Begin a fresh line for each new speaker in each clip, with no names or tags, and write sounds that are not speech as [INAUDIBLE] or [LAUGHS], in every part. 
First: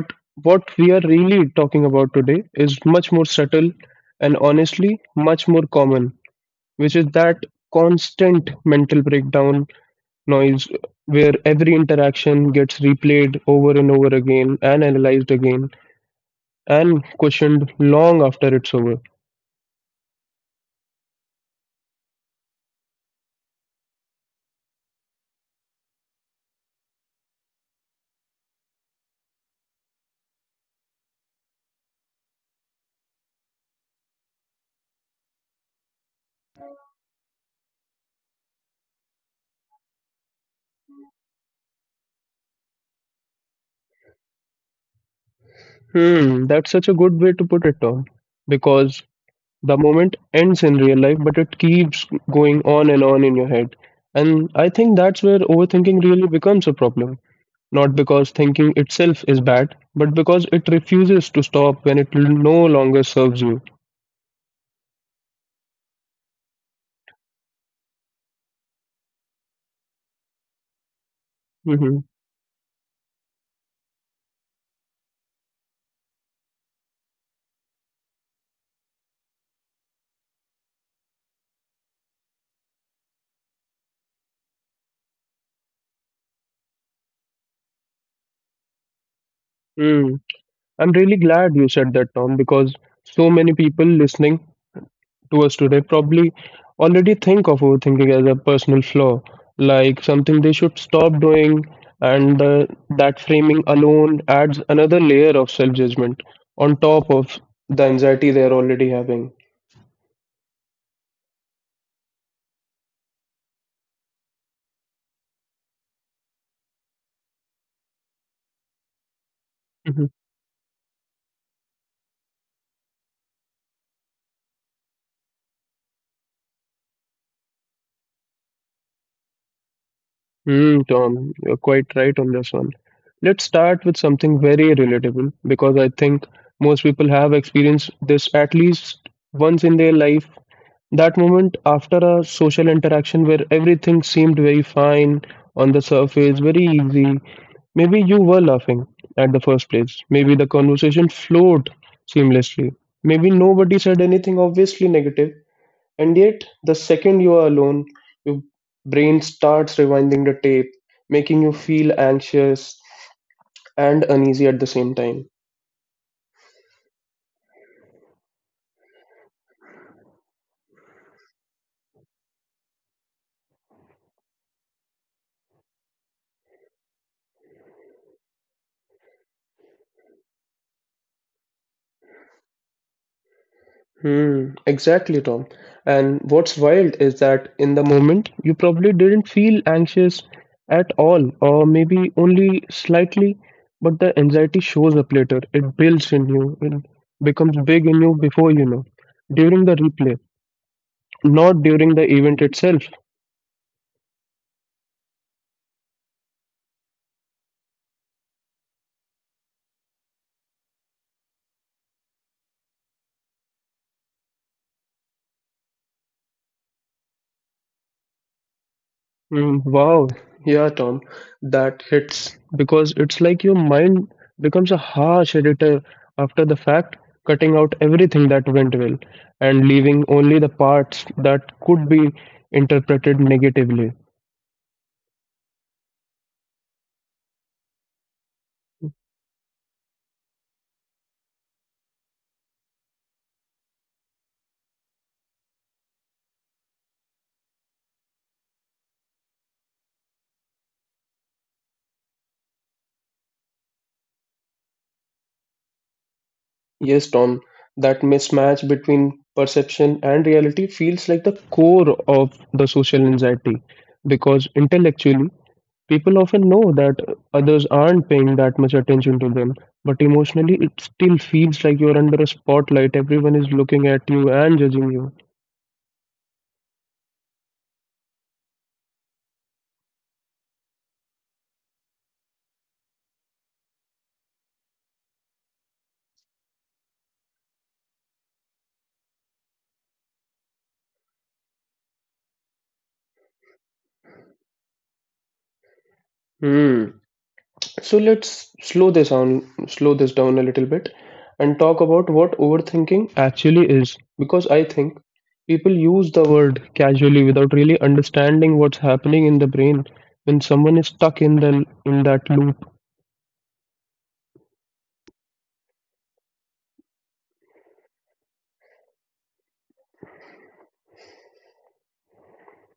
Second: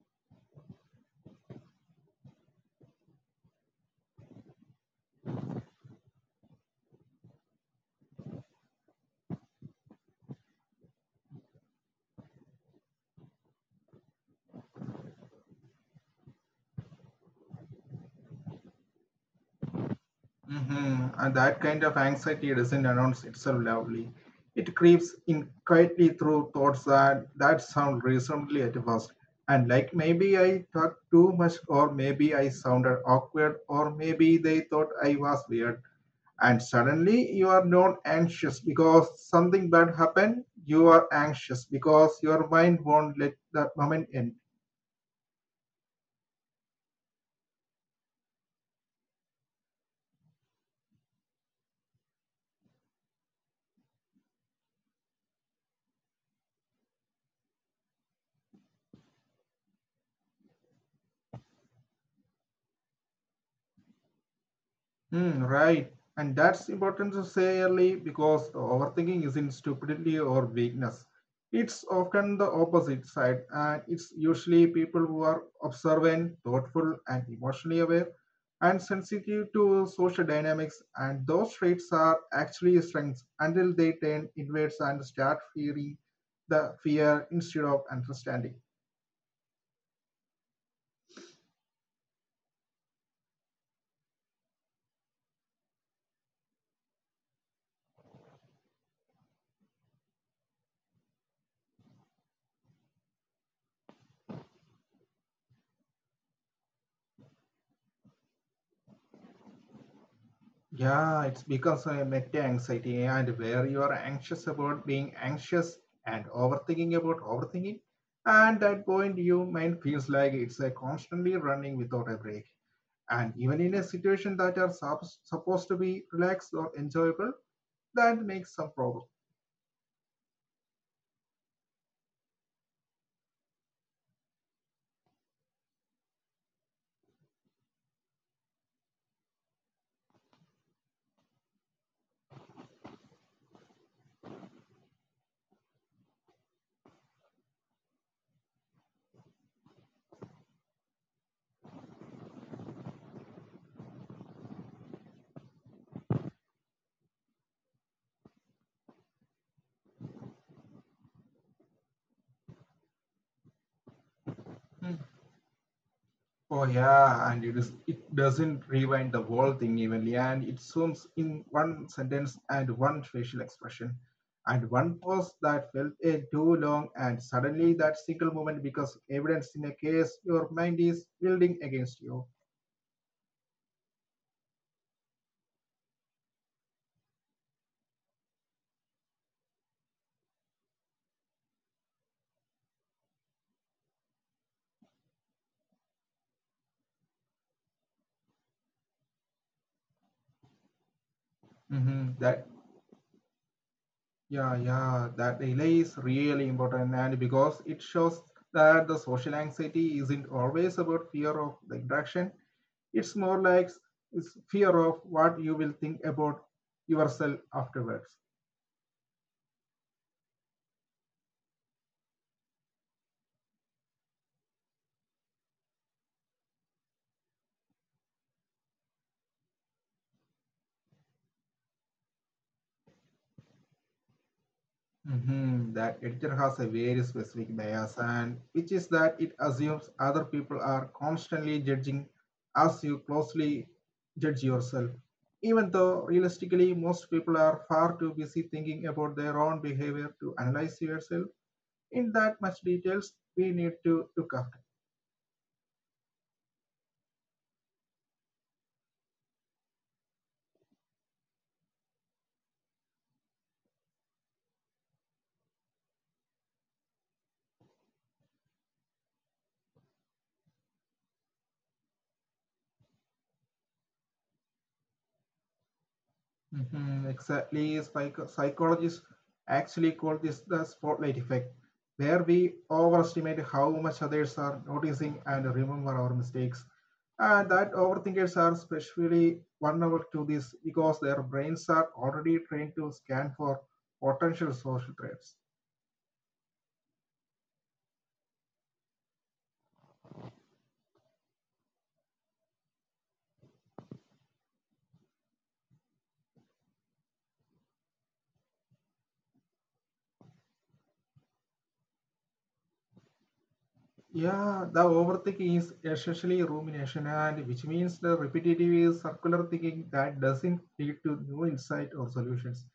But what we are really talking about today is much more subtle and honestly much more common, which is that constant mental breakdown noise where every interaction gets replayed over and over again and analyzed again and questioned long after it's over.
And that kind of anxiety doesn't announce itself loudly. It creeps in quietly through thoughts that sound reasonably at first. And like maybe I talked too much, or maybe I sounded awkward, or maybe they thought I was weird. And suddenly you are not anxious because something bad happened. You are anxious because your mind won't let that moment end.
Hmm, that's such a good way to put it, Tom. Because the moment ends in real life, but it keeps going on and on in your head. And I think that's where overthinking really becomes a problem. Not because thinking itself is bad, but because it refuses to stop when it no longer serves you.
Hmm, right. And that's important to say early because overthinking isn't stupidity or weakness. It's
Mm-hmm.
often the opposite side, and it's usually people who are observant, thoughtful, and emotionally aware, and sensitive to social dynamics. And those traits are actually strengths until they turn inwards and start fearing the fear instead of understanding.
Mm, I'm really glad you said that, Tom, because so many people listening towards today probably already think of overthinking as a personal flaw, like something they should stop doing, and that framing alone adds another layer of self judgment on top of the anxiety they are already having.
Yeah, it's because of meta anxiety and where you are anxious about being anxious and overthinking about overthinking. And that point, your
Mhm.
mind feels like it's a constantly running without a break. And even in a situation that are supposed to be relaxed or enjoyable, that makes some problem.
Mm, Tom, you're quite right on this one. Let's start with something very relatable because I think most people have experienced this at least once in their life. That moment after a social interaction where everything seemed very fine on the surface, very easy. Maybe you were laughing at the first place. Maybe the conversation flowed seamlessly. Maybe nobody said anything obviously negative. And yet, the second you are alone, your brain starts rewinding the tape, making you feel anxious and uneasy at the same time.
Oh yeah, and it is it doesn't rewind the whole thing evenly, and it zooms in one sentence and one facial expression, and one pause that felt a too long, and suddenly that single moment becomes evidence in a case your mind is building against you.
Hmm, exactly, Tom. And what's wild is that in the moment, you probably didn't feel anxious at all, or maybe only slightly, but the anxiety shows up later. It builds in you, it becomes big in you before you know, during the replay, not during the event
That
itself.
yeah that delay is really important, and because it shows that the social anxiety isn't always about fear of the interaction. It's more like it's fear of what you will think about yourself afterwards.
Mm, wow. Yeah, Tom, that hits because it's like your mind becomes a harsh editor after the fact, cutting out everything that went well and leaving only the parts that could be interpreted negatively.
Mhm. That editor has a very specific bias, and which is that it assumes other people are constantly judging as you closely judge yourself. Even though realistically, most people are far too busy thinking about their own behavior to analyze yourself in that much details we need to look after.
Yes, Tom, that mismatch between perception and reality feels like the core of the social anxiety because intellectually people often know that others aren't paying that much attention to them, but emotionally, it still feels like you're under a spotlight. Everyone is looking at you and judging you.
Mhm. Exactly. Psychologists actually call this the spotlight effect, where we overestimate how much others are noticing and remember our mistakes. And that overthinkers are especially vulnerable to this because their brains are already trained to scan for potential social threats.
Hmm. So let's slow this down a little bit, and talk about what overthinking actually is. Because I think people use the word casually without really understanding what's happening in the brain when someone is stuck in the in that loop.
Yeah, the overthinking is essentially rumination, and which means the repetitive is circular thinking that doesn't lead to new insight or solutions.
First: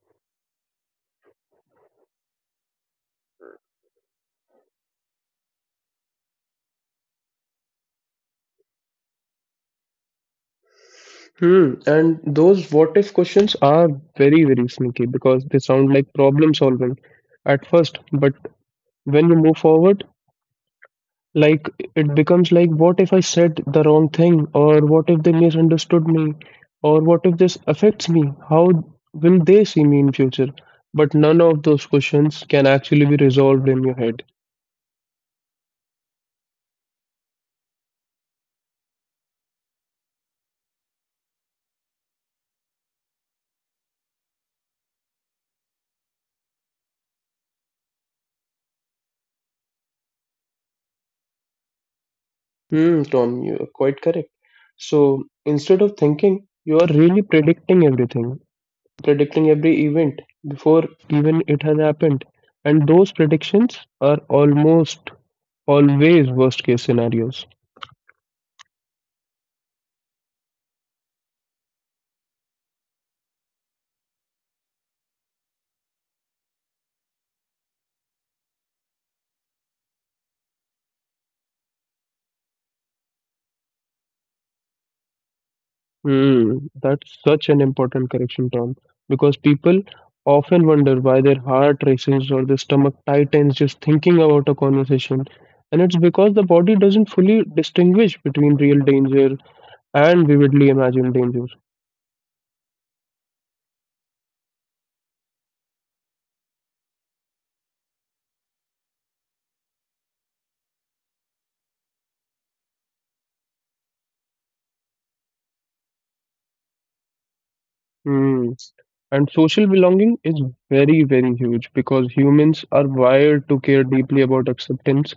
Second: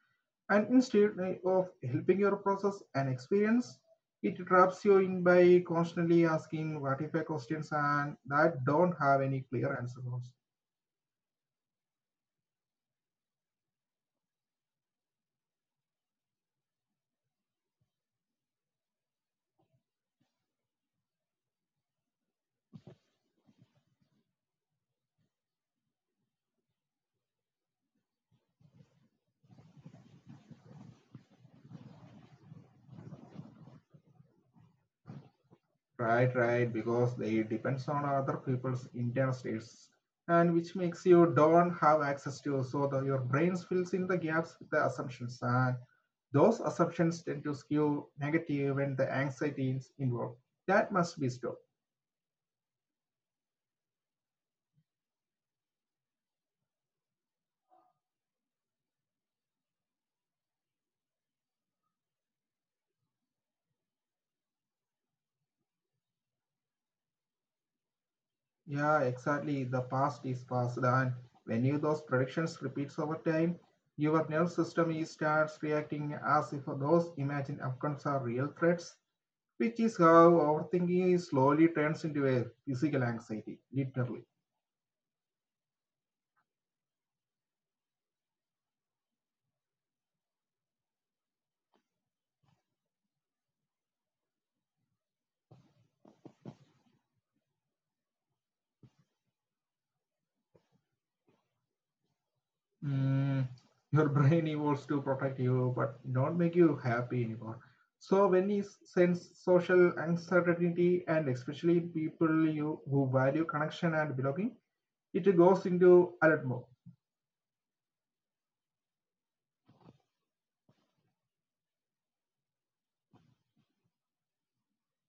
And instead of helping your process and experience, it traps you in by constantly asking what if questions and that don't have any clear answers.
Hmm. And those what if questions are very, very sneaky because they sound like problem solving at first, but when you move forward, like it becomes like, what if I said the wrong thing? Or what if they misunderstood me? Or what if this affects me? How will they see me in future? But none of those questions can actually be resolved in your head.
Right, because they depends on other people's internal states and which makes you don't have access to so that your brain fills in the gaps with the assumptions and those assumptions tend to skew negative when the anxiety is involved. That must be stopped.
Hmm, Tom, you are quite correct. So instead of thinking, you are really predicting every event before even it has happened. And those predictions are almost always worst case scenarios.
Yeah, exactly. The past is past, and when you those predictions repeats over time, your nervous system is starts reacting as if those imagined outcomes are real threats, which is how overthinking is slowly turns into a physical anxiety, literally.
Hmm, that's such an important correction, Tom, because people often wonder why their heart races or their stomach tightens just thinking about a conversation. And it's because the body doesn't fully distinguish between real danger and vividly imagined danger.
Mm, your [LAUGHS] brain evolves to protect you, but don't make you happy anymore. So when you sense social uncertainty, and especially people you who value connection and belonging, it goes into alert mode.
Hmm. And social belonging is very, very huge because humans are wired to care deeply about acceptance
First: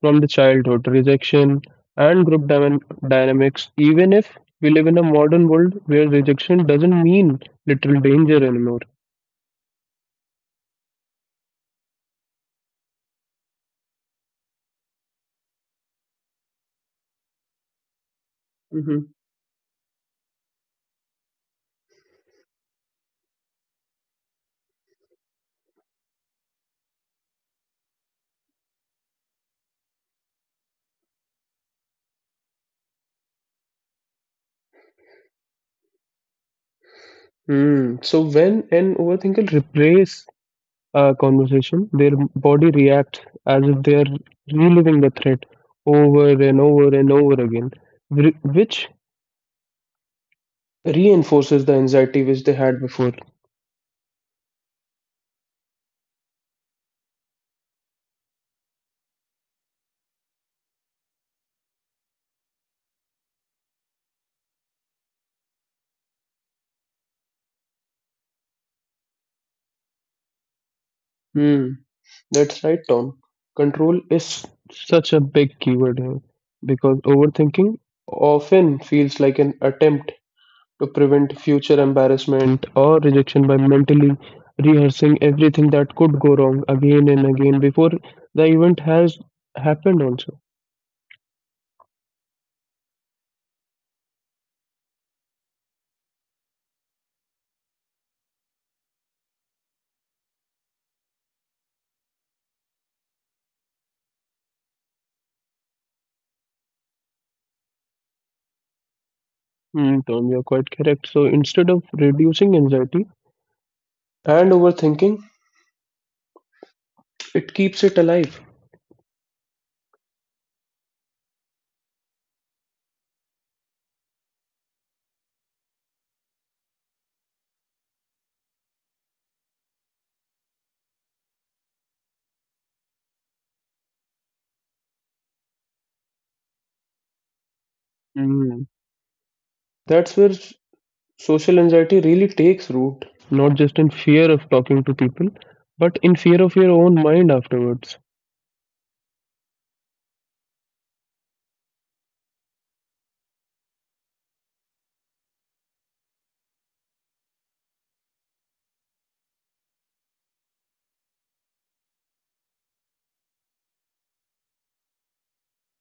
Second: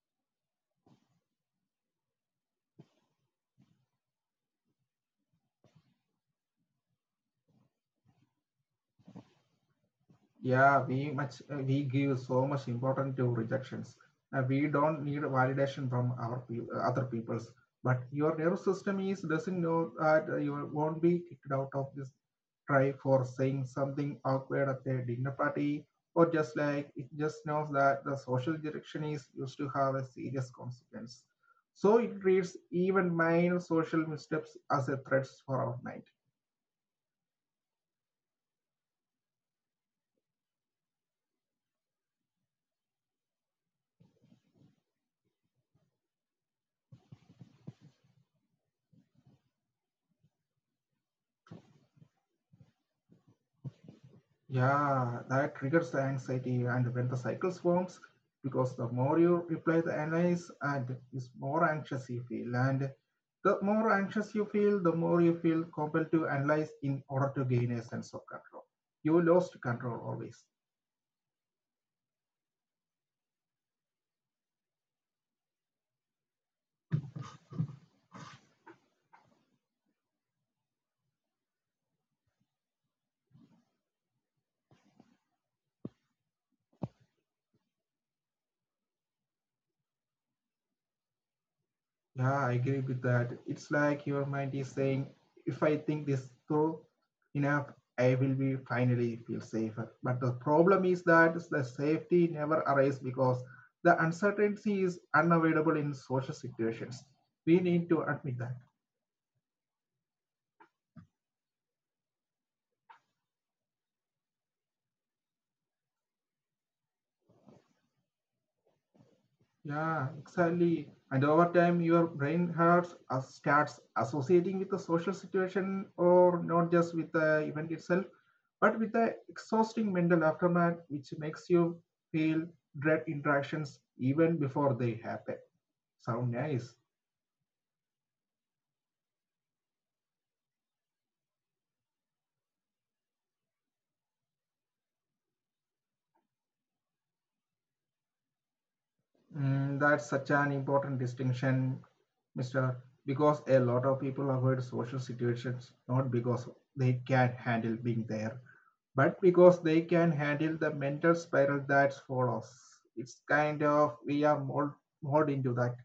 from the childhood, rejection, and group dynamics, even if we live in a modern world where rejection doesn't mean literal danger anymore.
Yeah, we much we give so much importance to rejections. We don't need validation from our other peoples, but your nervous
Hmm.
system is doesn't know that you won't be kicked out of this try for saying something awkward at a dinner party, or just like it just knows that the social rejection is used to have a serious consequence, so it treats even minor social missteps as a threat for our mind.
Mm. So when an overthinker replays a conversation, their body reacts as if they are reliving the threat over and over and over again, which reinforces the anxiety which they had before.
Yeah, that triggers the anxiety, and when the cycle forms, because the more you reply the analyze, and is more anxious you feel, and the more anxious you feel, the more you feel compelled to analyze in order to gain a sense of control. You lost control always.
Hmm, that's right, Tom. Control is such a big keyword here because overthinking often feels like an attempt to prevent future embarrassment or rejection by mentally rehearsing everything that could go wrong again and again before the event has happened, also.
Yeah, I agree with that. It's like your mind is saying, if I think this through enough, I will be finally feel safer. But the problem is that the safety never arrives because the uncertainty is unavoidable in social situations. We need to admit that.
Hmm, Tom, you're quite correct. So instead of reducing anxiety and overthinking, it keeps it alive.
Yeah, exactly. And over time, your brain hurts starts associating with the social situation, or not just with the event itself, but with the exhausting mental aftermath, which makes you feel dread interactions even before they happen. Sound nice?
Hmm. That's where social anxiety really takes root, not just in fear of talking to people, but in fear of your own mind afterwards.
Mm, that's such an important distinction, Mister. Because a lot of people avoid social situations not because they can't handle being there, but because they can handle the mental spiral that follows. It's kind of we are more into that.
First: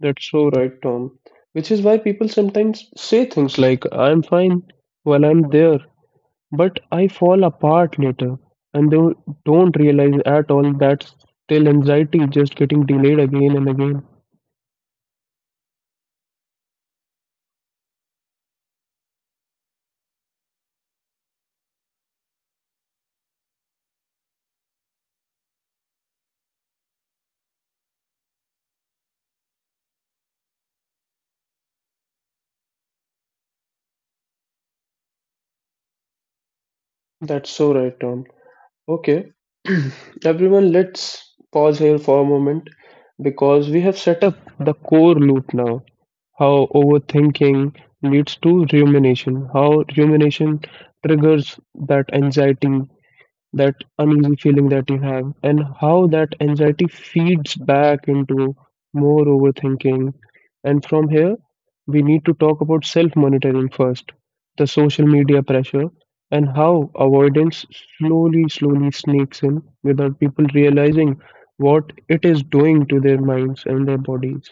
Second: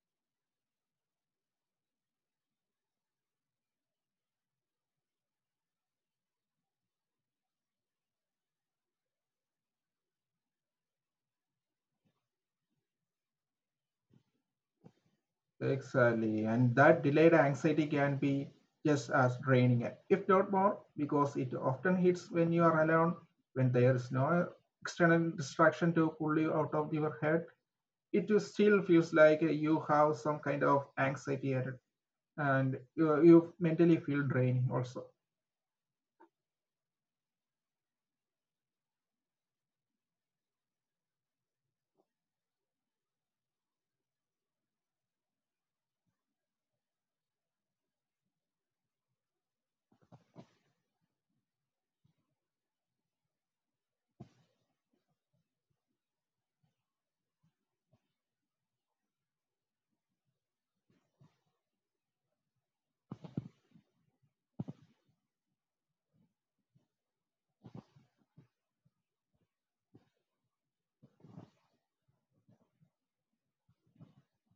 That's so right, Tom. Which is why people sometimes say things like, I'm fine while I'm there, but I fall apart later. And they don't realize at all that's still anxiety just getting delayed again and again.
Exactly, and that delayed anxiety can be just as draining, if not more, because it often hits when you are alone, when there is no external distraction to pull you out of your head. It is- still feels like you have some kind of anxiety at it, and you mentally feel draining also.
That's so right, Tom. Okay, [CLEARS THROAT] everyone, let's pause here for a moment because we have set up the core loop now. How overthinking leads to rumination, how rumination triggers that anxiety, that uneasy feeling that you have, and how that anxiety feeds back into more overthinking. And from here, we need to talk about self monitoring first, the social media pressure, and how avoidance slowly, slowly sneaks in without people realizing what it is doing to their minds and their bodies.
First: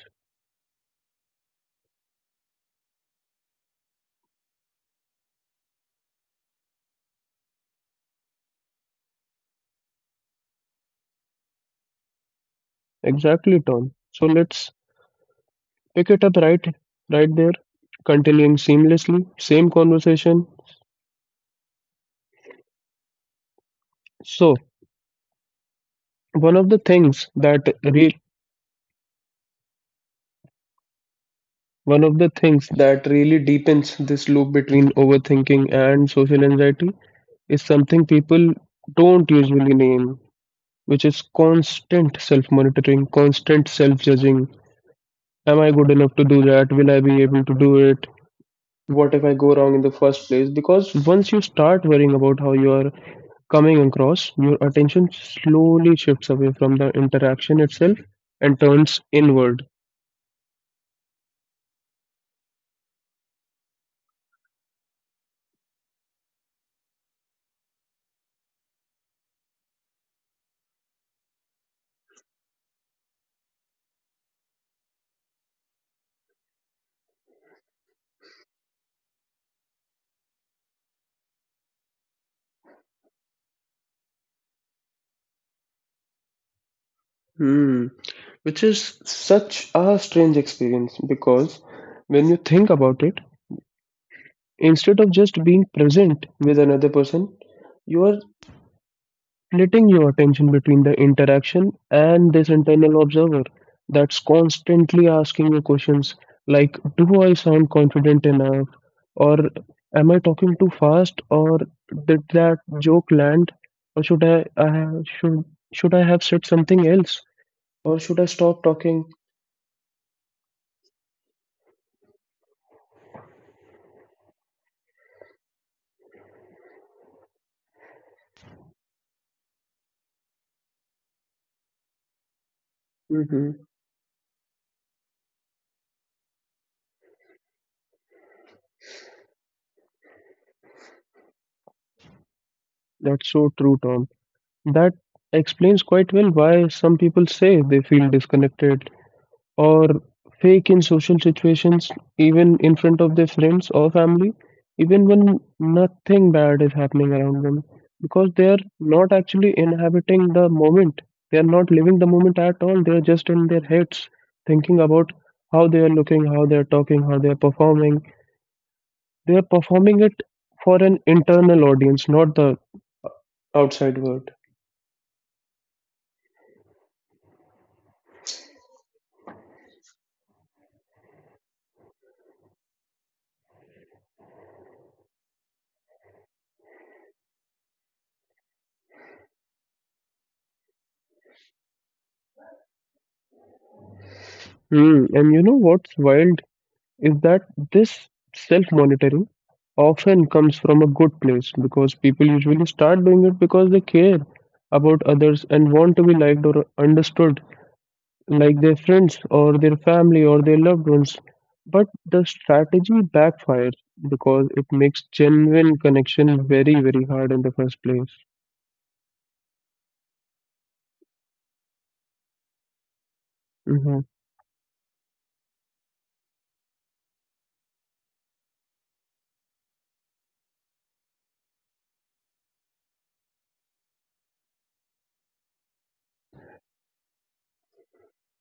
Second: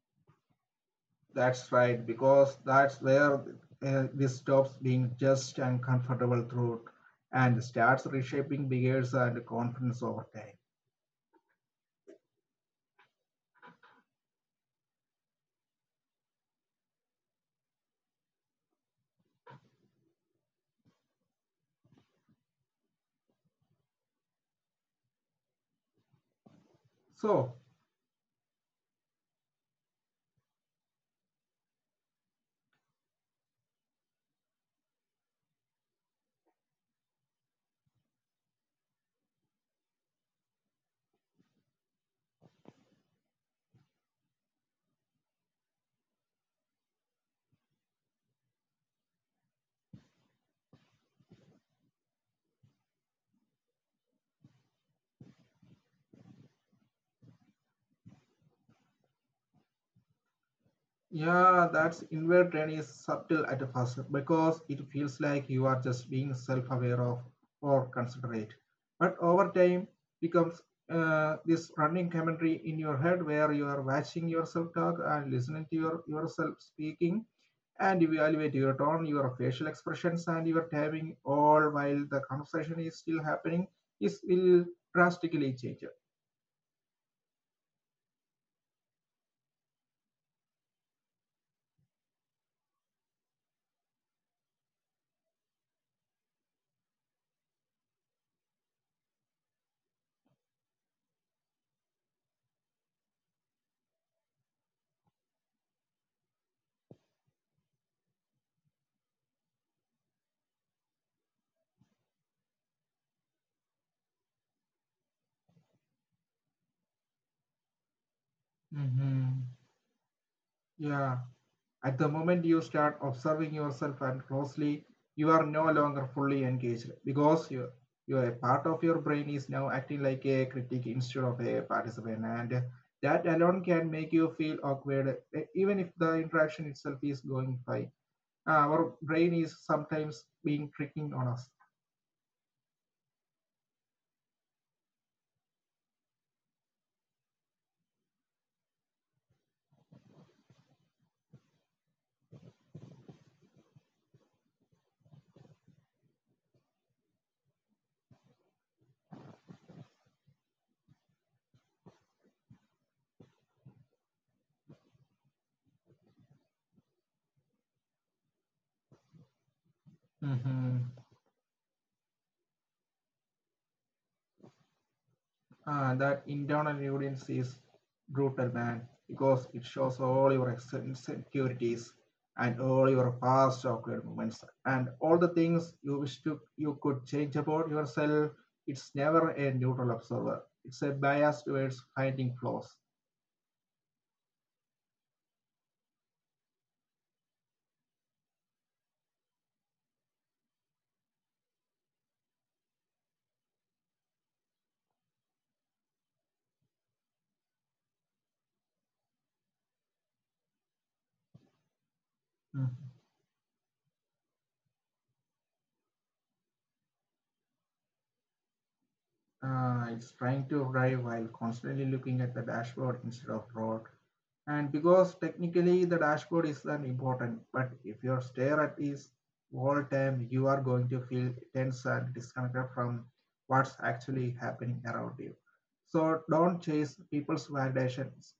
That's right, because that's where this stops being just and comfortable throughout and starts reshaping behaviors and confidence over time.
Exactly, Tom. So let's pick it up right there, continuing seamlessly, same conversation. So, One of the things
So,
that re- one of the things that really deepens this loop between overthinking and social anxiety is something people don't usually name, which is constant self-monitoring, constant self-judging. Am I good enough to do that? Will I be able to do it? What if I go wrong in the first place? Because once you start worrying about how you are coming across, your attention slowly shifts away from the interaction itself and turns inward.
yeah, that's inward training is subtle at first because it feels like you are just being self-aware of or considerate. But over time becomes this running commentary in your head where you are watching yourself talk and listening to yourself speaking and evaluate your tone, your facial expressions and your timing all while the conversation is still happening is will drastically change.
Hmm, which is such a strange experience because when you think about it, instead of just being present with another person, you are splitting your attention between the interaction and this internal observer that's constantly asking you questions like, do I sound confident enough? Or am I talking too fast? Or did that joke land? Or should I have said something else? Or should I stop talking?
Mhm. Yeah. At the moment you start observing yourself and closely, you are no longer fully engaged because your part of your brain is now acting like a critic instead of a participant and that
Hmm,
alone can make you feel awkward even if the interaction itself is going fine. Our brain is sometimes being tricking on us.
that's so true, Tom. That explains quite well why some people say they feel disconnected or fake in social situations, even in front of their friends or family, even when nothing bad is happening around them, because they are not actually inhabiting the moment. They are not living the moment at all. They are just in their heads thinking about how they are looking, how they are talking, how they are performing. They are performing it for
Mhm.
an internal audience, not the outside world.
That internal audience is brutal, man, because it shows all your insecurities and all your past awkward moments and all the things you wish to you could change about yourself. It's never a neutral observer, it's a bias towards finding flaws.
Hmm, and you know what's wild, is that this self monitoring often comes from a good place because people usually start doing it because they care about others and want to be liked or understood, like their friends or their family or their loved ones. But the
Mhm.
strategy backfires because it makes genuine connection very very hard in the first place.
It's trying to drive while constantly looking at the dashboard instead of road,
Hmm,
and because technically the dashboard is an important but if your stare at is all time you are going to feel tense and disconnected from what's actually happening around you. So don't chase people's validations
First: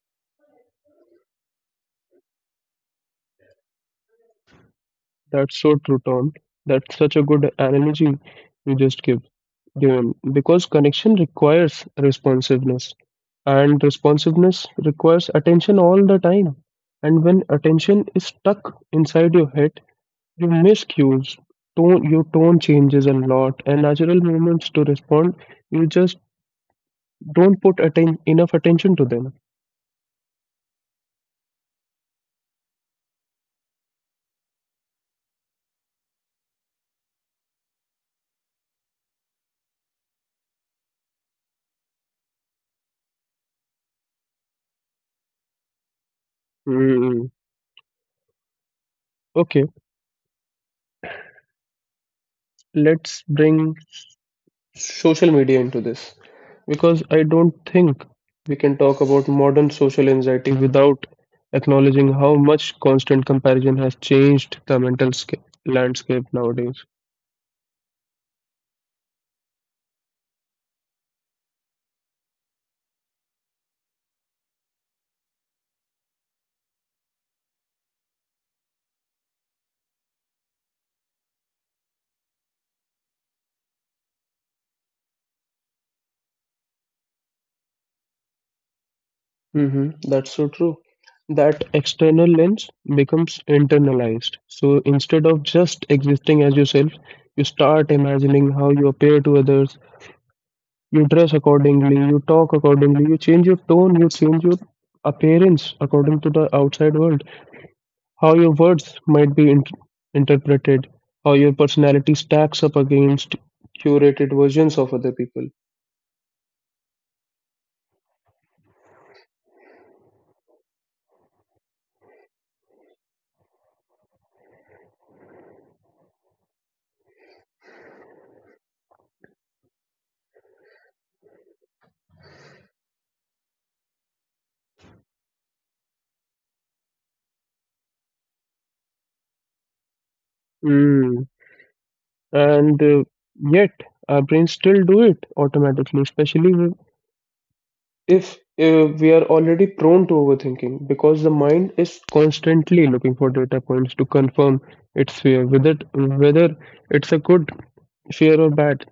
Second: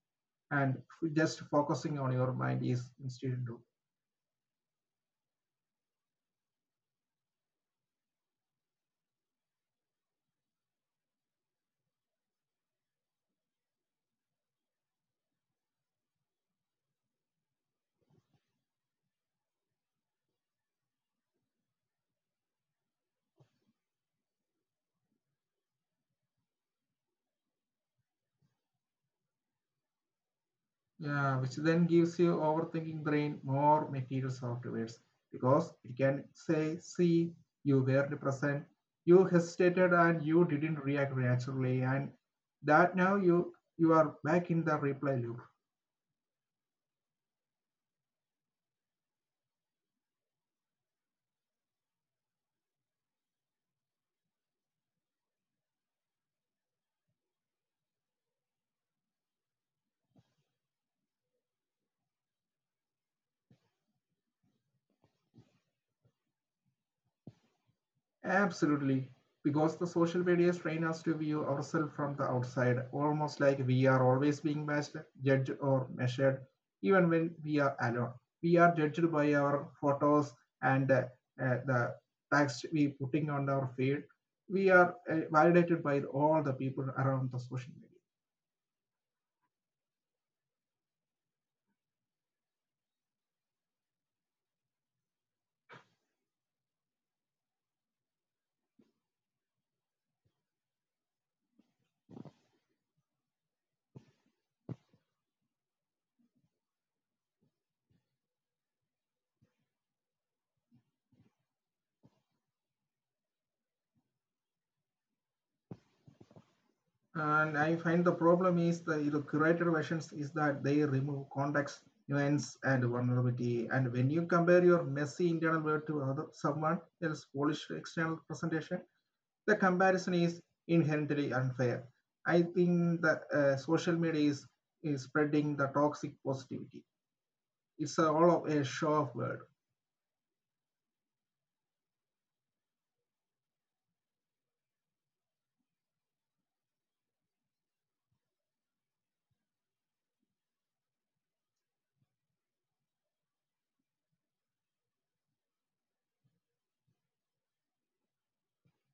and just focusing on your mind is instead.
that's so true, Tom. That's such a good analogy you just give, dual, because connection requires responsiveness and responsiveness requires attention all the time. And when attention is stuck inside your head, you miss cues, tone your tone changes a lot, and natural movements to respond, you just don't put enough attention to them.
Yeah, which then gives your overthinking brain more materials afterwards because it can say, see, you weren't present, you hesitated and you didn't react naturally, and that now you are back in the replay loop.
Hmm. Okay, let's bring social media into this because I don't think we can talk about modern social anxiety without acknowledging how much constant comparison has changed the mental landscape nowadays.
Absolutely. Because the social media train us to view ourselves from the outside, almost like we are always being matched, judged, or measured, even when we are alone. We are judged by our photos and the text we putting on our feed. We are validated by all the people around the social media.
Hmm, that's so true. That external lens becomes internalized. So instead of just existing as yourself, you start imagining how you appear to others, you dress accordingly, you talk accordingly, you change your tone, you change your appearance according to the outside world. How your words might be interpreted, how your personality stacks up against curated versions of other people.
And I find the problem is the you curated versions is that they remove context nuance and vulnerability and when you compare your messy internal world to other someone else's polished external presentation the comparison is inherently unfair. I think that social media is spreading the toxic positivity. It's a, all of a show of word.
Mm. And yet, our brains still do it automatically, especially if we are already prone to overthinking, because the mind is constantly looking for data points to confirm its fear, whether it's a good fear or bad.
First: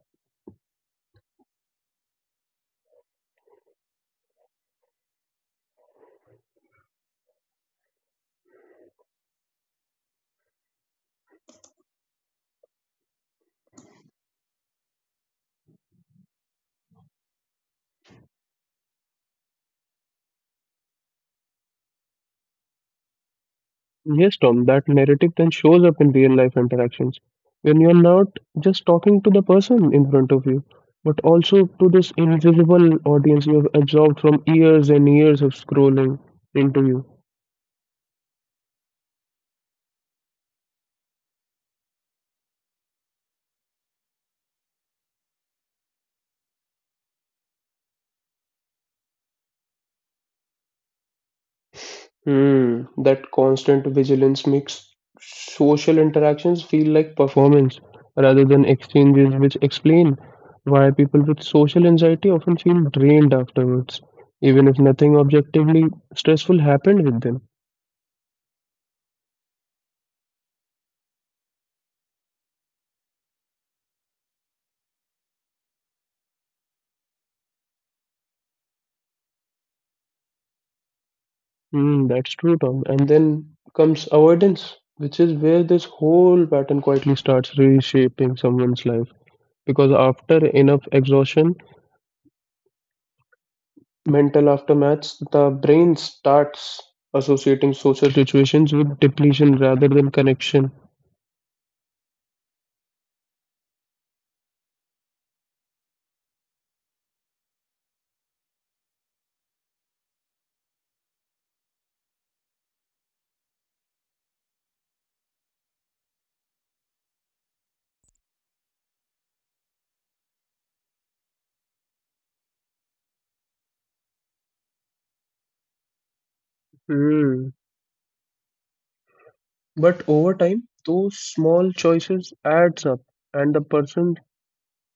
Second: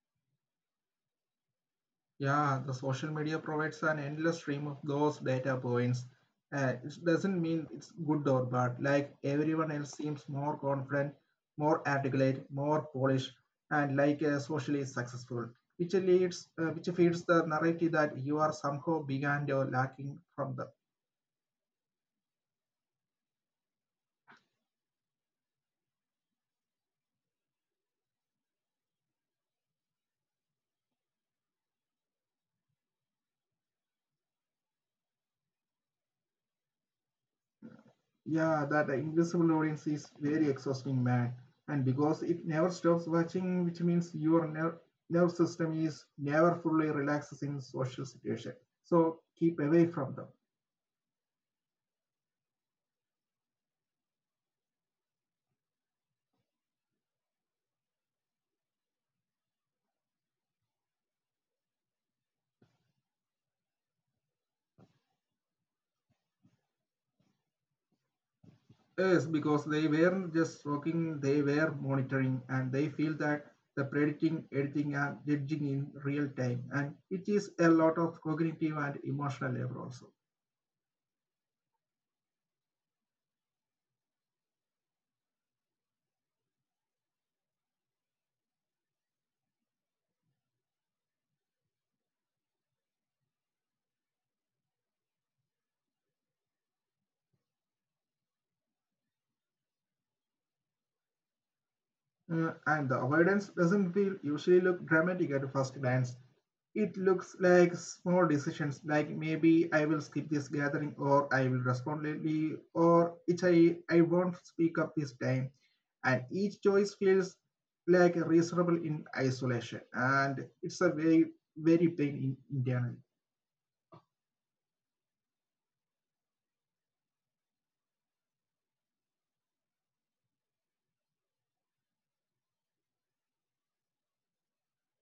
Yeah, the social media provides an endless stream of those data points. It doesn't mean it's good or bad. Like everyone else seems more confident, more articulate, more polished, and like socially successful, which leads, which feeds the narrative that you are somehow big and you're lacking from the.
Yes, Tom, that narrative then shows up in real life interactions when you're not just talking to the person in front of you, but also to this invisible audience you've absorbed from years and years of scrolling into you.
Yeah, that invisible audience is very exhausting, man. And because it never stops watching, which means your nerve system is never fully relaxed in social situation. So keep away from them.
Hmm, that constant vigilance makes social interactions feel like performance rather than exchanges, which explain why people with social anxiety often feel drained afterwards, even if nothing objectively stressful happened with them.
Yes, because they weren't just working, they were monitoring, and they feel that the predicting, editing, and judging in real time, and it is a lot of cognitive and emotional labor also.
Hmm, that's true, Tom. And then comes avoidance, which is where this whole pattern quietly starts reshaping someone's life. Because after enough exhaustion, mental aftermaths, the brain starts associating social situations with depletion rather than connection.
And the avoidance doesn't feel usually look dramatic at first glance. It looks like small decisions, like maybe I will skip this gathering, or I will respond lately, or it I won't speak up this time. And each choice feels like reasonable in isolation, and it's a very, very pain in, internally.
Hmm. But over time, those small choices adds up, and the person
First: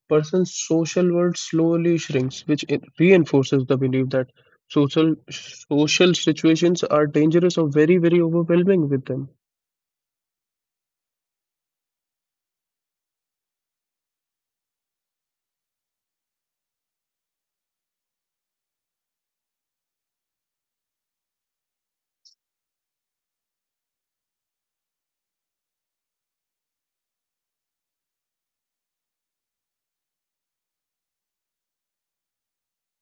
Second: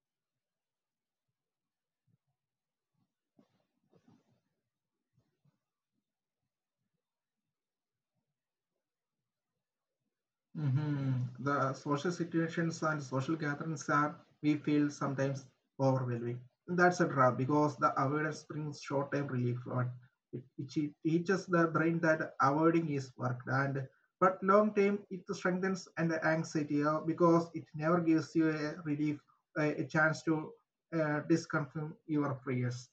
person's social world slowly shrinks, which it reinforces the belief that social situations are dangerous or very, very overwhelming with them.
Mm-hmm. The social situations and social gatherings are, we feel sometimes overwhelming. That's a draw because the awareness brings short time relief, but it teaches the brain that avoiding is work. And but long term, it strengthens and anxiety because it never gives you a relief, a chance to disconfirm your fears.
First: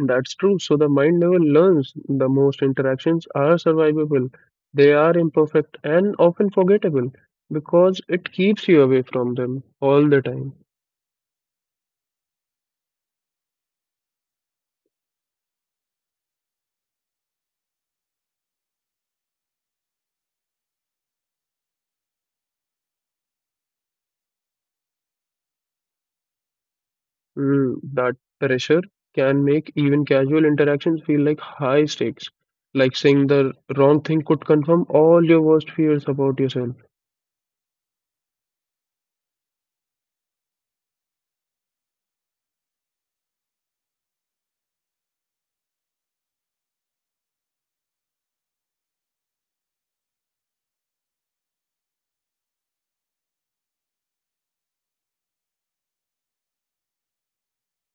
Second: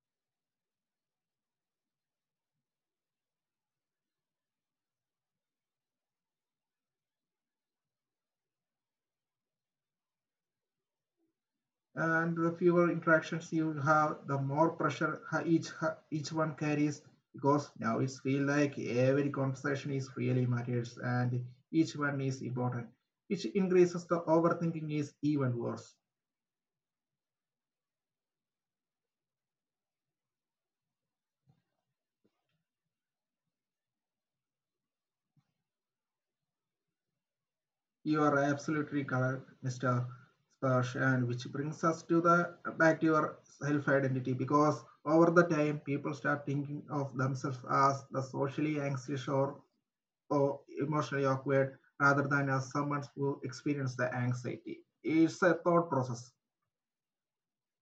That's true. So the mind never learns the most interactions are survivable. They are imperfect and often forgettable because it keeps you away from them all the time.
And the fewer interactions you have, the more pressure each one carries. Because now it's feel like every conversation is really matters, and each one is important, which increases the overthinking is even worse.
That pressure can make even casual interactions feel like high stakes, like saying the wrong thing could confirm all your worst fears about yourself.
You are absolutely correct, Mr. Sparsh, and which brings us to the back to your self-identity because over the time people start thinking of themselves as the socially anxious or emotionally awkward rather than as someone who experienced the anxiety. It's a thought process.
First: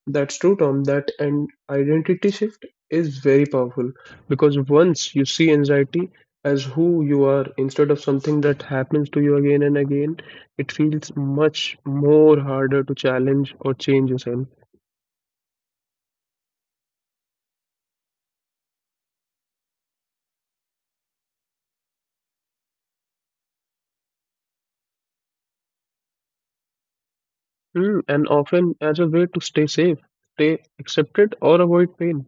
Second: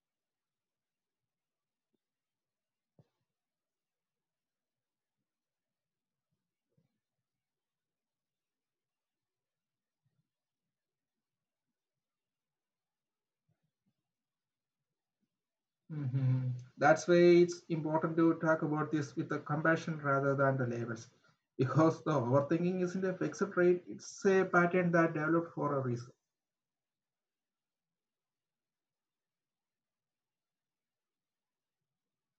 That's true, Tom. That and identity shift is very powerful because once you see anxiety as who you are instead of something that happens to you again and again, it feels much more harder to challenge or change yourself.
Mm-hmm. That's why it's important to talk about this with the compassion rather than the labels. Because the overthinking isn't a fixed trait, it's a pattern that developed for a reason.
Hmm, and often as a way to stay safe, stay accepted, or avoid pain.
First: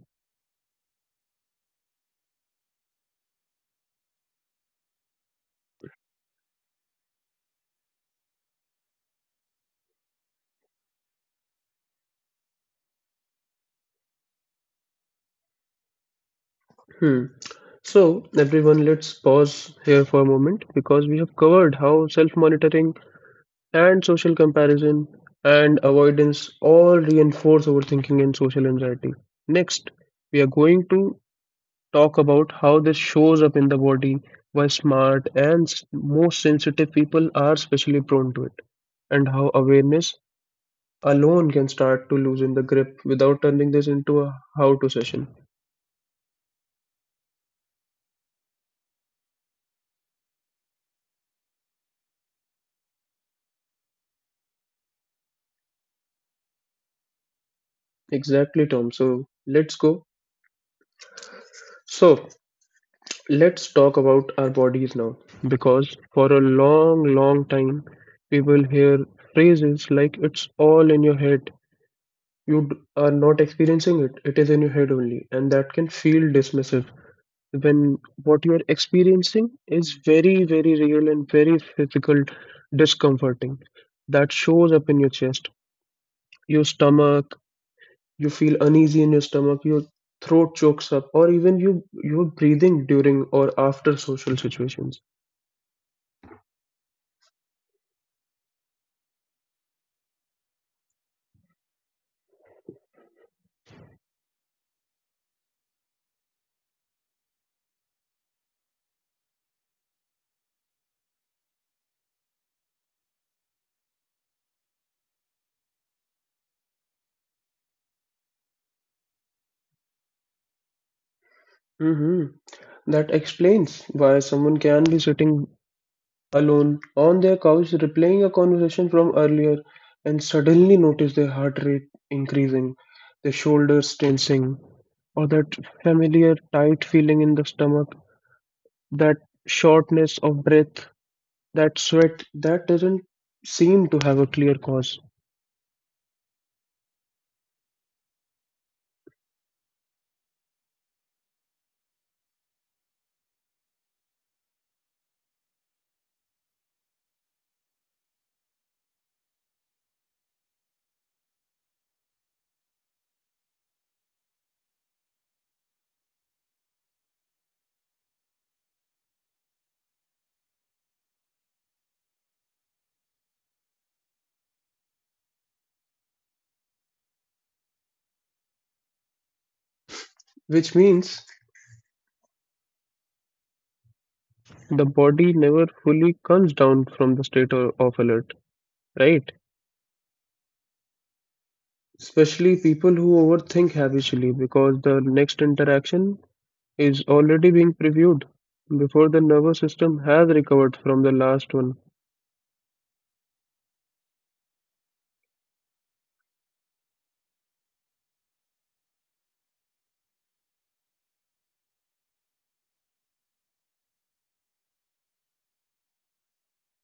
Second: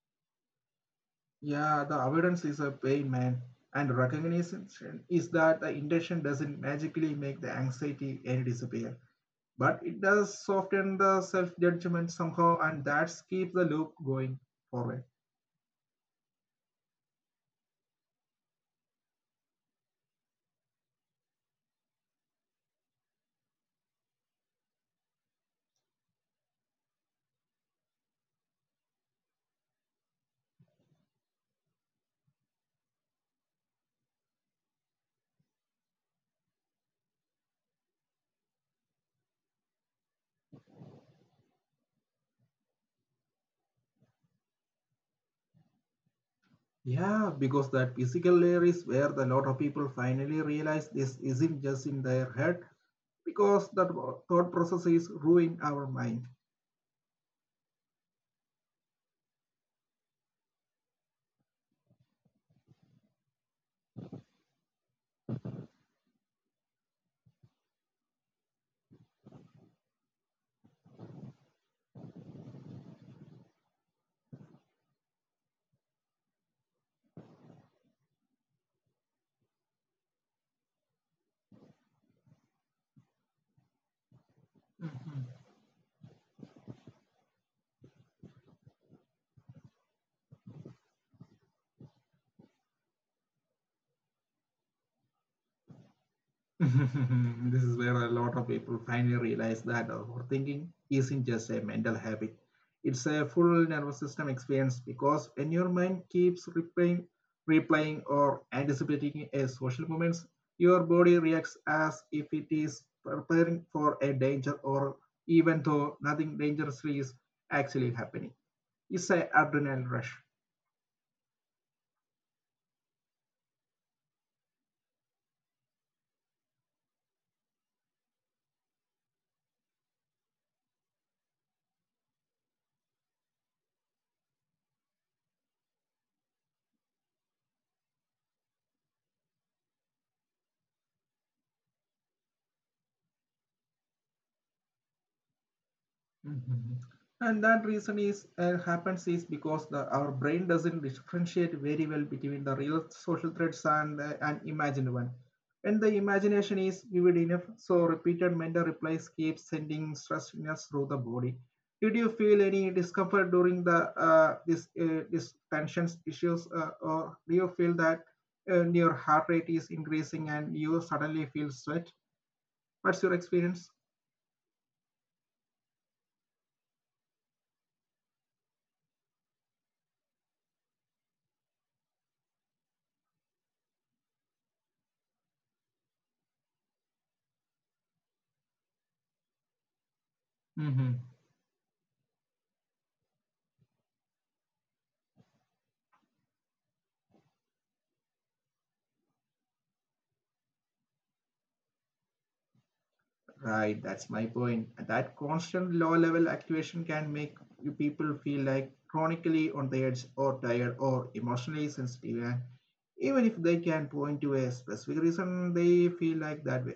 Yeah, the avoidance is a pain, man. And recognition is that the intention doesn't magically make the anxiety any disappear. But it does soften the self-judgment somehow and that's keep the loop going forward.
Hmm. So, everyone, let's pause here for a moment because we have covered how self monitoring and social comparison and avoidance all reinforce overthinking and social anxiety. Next, we are going to talk about how this shows up in the body, why smart and most sensitive people are especially prone to it, and how awareness alone can start to loosen the grip without turning this into a how to session.
Yeah, because that physical layer is where the lot of people finally realize this isn't just in their head because that thought process is ruining our mind.
Exactly, Tom. So let's go. So, let's talk about our bodies now, because for a long, long time, we will hear phrases like it's all in your head. You are not experiencing it, it is in your head only, and that can feel dismissive when what you are experiencing is very, very real and very physical, discomforting. That shows up in your chest,
Mhm.
your stomach, you feel uneasy in your stomach, your throat chokes up, or even you're breathing during or after social situations.
[LAUGHS] This is where a lot of people finally realize that overthinking isn't just a mental habit. It's a full nervous system experience because when your mind keeps replaying or anticipating a social moment, your body reacts as if it is preparing for a danger or even though nothing dangerously is actually happening. It's an adrenaline rush.
Mhm. That explains why someone can be sitting alone on their couch replaying a conversation from earlier and suddenly notice their heart rate increasing, their shoulders tensing, or that familiar tight feeling in the stomach, that shortness of breath, that sweat that doesn't seem to have a clear cause,
Mhm. And that reason is happens is because the our brain doesn't differentiate very well between the real social threats and an imagined one. When the imagination is vivid enough, so repeated mental replies keep sending stress signals through the body. Did you feel any discomfort during the this this tensions issues, or do you feel that your heart rate is increasing and you suddenly feel sweat? What's your experience?
which means the body never fully comes down from the state of alert, right? Especially people who overthink habitually because the next interaction is already being previewed before the nervous system has recovered from the last one.
Right, that's my point. That constant low level activation can make you people feel like chronically on the edge or tired or emotionally sensitive. And even if they can point to a specific reason, they feel like that way.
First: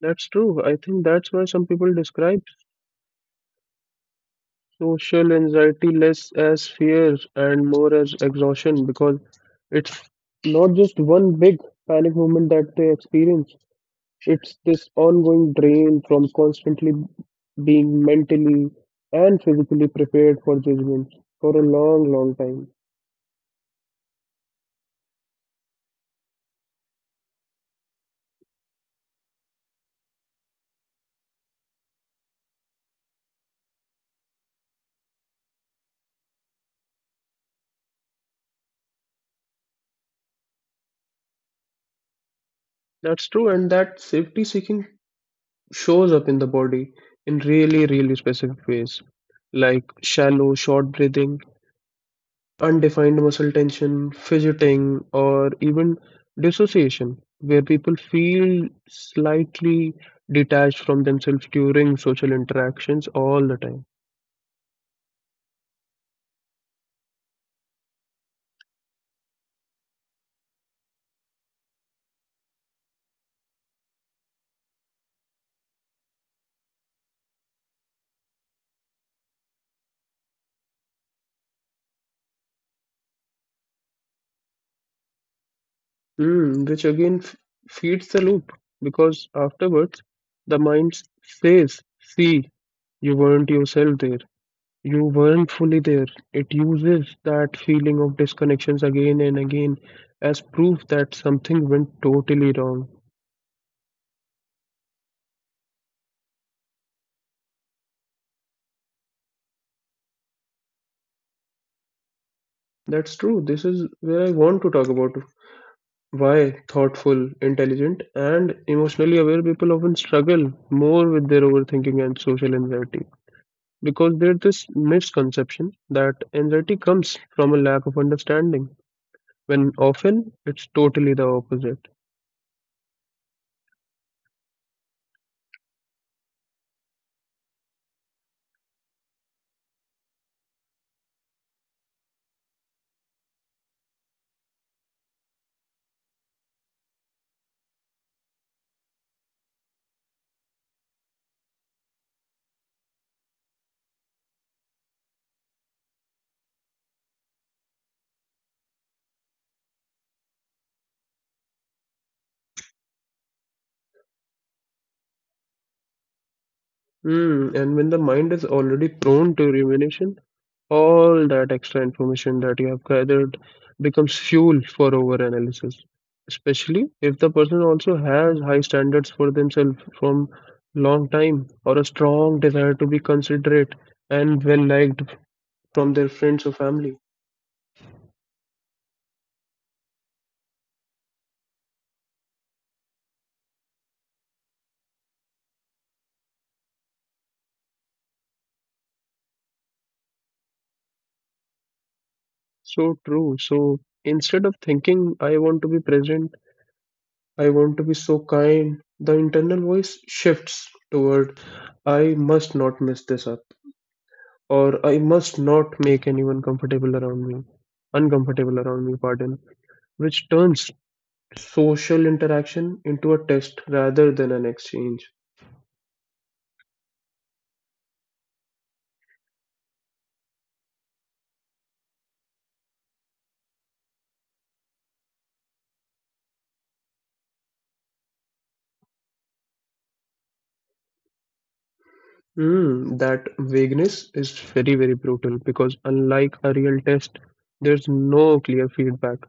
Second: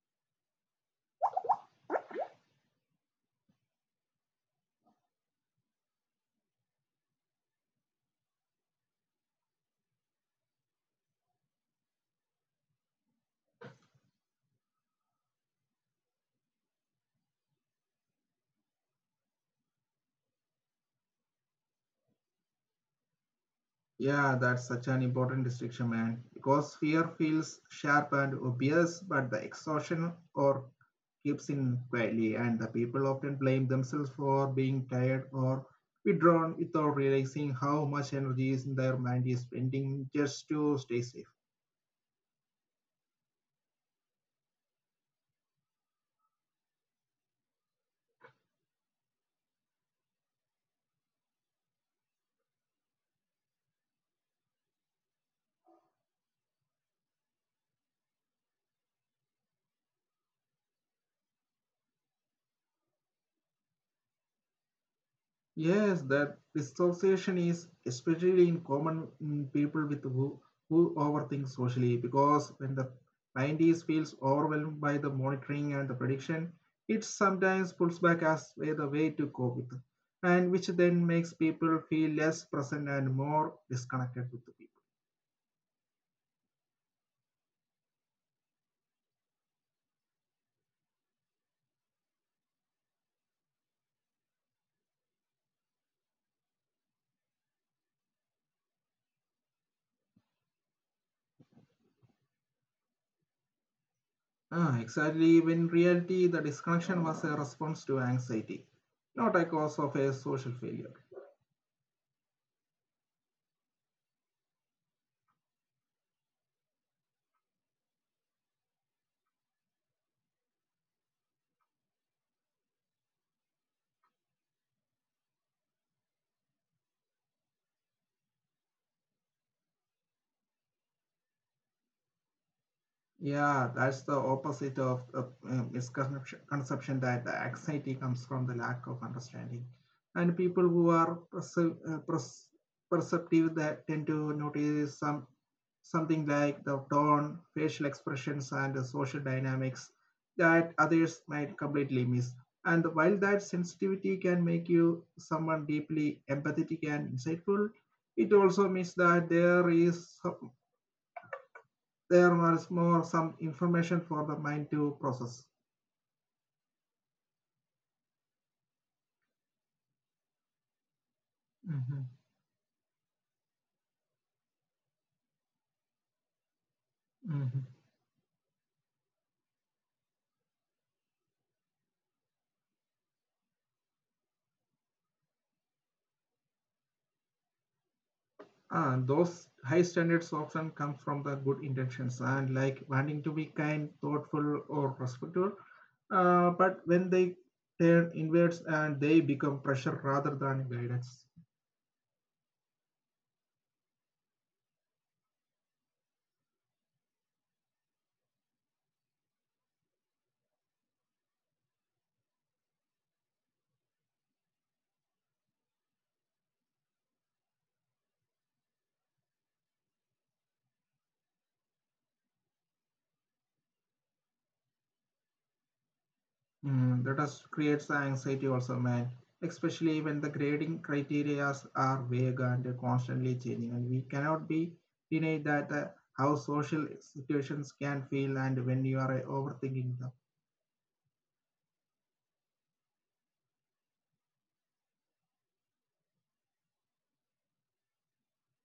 That's true. I think that's why some people describe social anxiety less as fear and more as exhaustion because it's not just one big panic moment that they experience. It's this ongoing drain from constantly being mentally and physically prepared for judgment for a long, long time.
Yeah, that's such an important distinction, man. Because fear feels sharp and obvious, but the exhaustion or keeps in quietly, and the people often blame themselves for being tired or withdrawn without realizing how much energy is in their mind is spending just to stay safe.
That's true, and that safety seeking shows up in the body in really, really specific ways, like shallow, short breathing, undefined muscle tension, fidgeting, or even dissociation, where people feel slightly detached from themselves during social interactions all the time.
Yes, that dissociation is especially in common in people who overthink socially because when the scientist feels overwhelmed by the monitoring and the prediction, it sometimes pulls back as way the way to cope with, and which then makes people feel less present and more disconnected with the people.
Mm, which again feeds the loop because afterwards the mind says, "See, you weren't yourself there. You weren't fully there." It uses that feeling of disconnections again and again as proof that something went totally wrong.
Ah, exactly. When reality, the disconnection was a response to anxiety, not a cause of a social failure.
That's true. This is where I want to talk about why thoughtful, intelligent, and emotionally aware people often struggle more with their overthinking and social anxiety, because there's this misconception that anxiety comes from a lack of understanding, when often it's totally the opposite.
Yeah, that's the opposite of the misconception conception that the anxiety comes from the lack of understanding. And people who are uh, perce- perceptive that tend to notice something like the tone, facial expressions, and the social dynamics that others might completely miss. And while that sensitivity can make you someone deeply empathetic and insightful, it also means that there was more some information for the mind to process.
Mm, and when the mind is already prone to rumination, all that extra
Mm-hmm.
information that you have gathered becomes fuel for overanalysis, especially if the person
Mm-hmm.
also has high standards for themselves from long time or a strong desire to be considerate and well liked from their friends or family.
And those high standards often come from the good intentions and like wanting to be kind, thoughtful, or respectful. But when they turn inwards and they become pressure rather than guidance.
So true. So instead of thinking, I want to be present, I want to be so kind, the internal voice shifts toward, I must not mess this up, or I must not make anyone comfortable around me, uncomfortable around me, pardon, which turns social interaction into a test rather than an exchange.
Mm, that us creates anxiety also, man. Especially when the grading criteria are vague and constantly changing, and we cannot be denied that how social situations can feel and when you are overthinking them.
Mm, that vagueness is very, very brutal because unlike a real test, there's no clear feedback,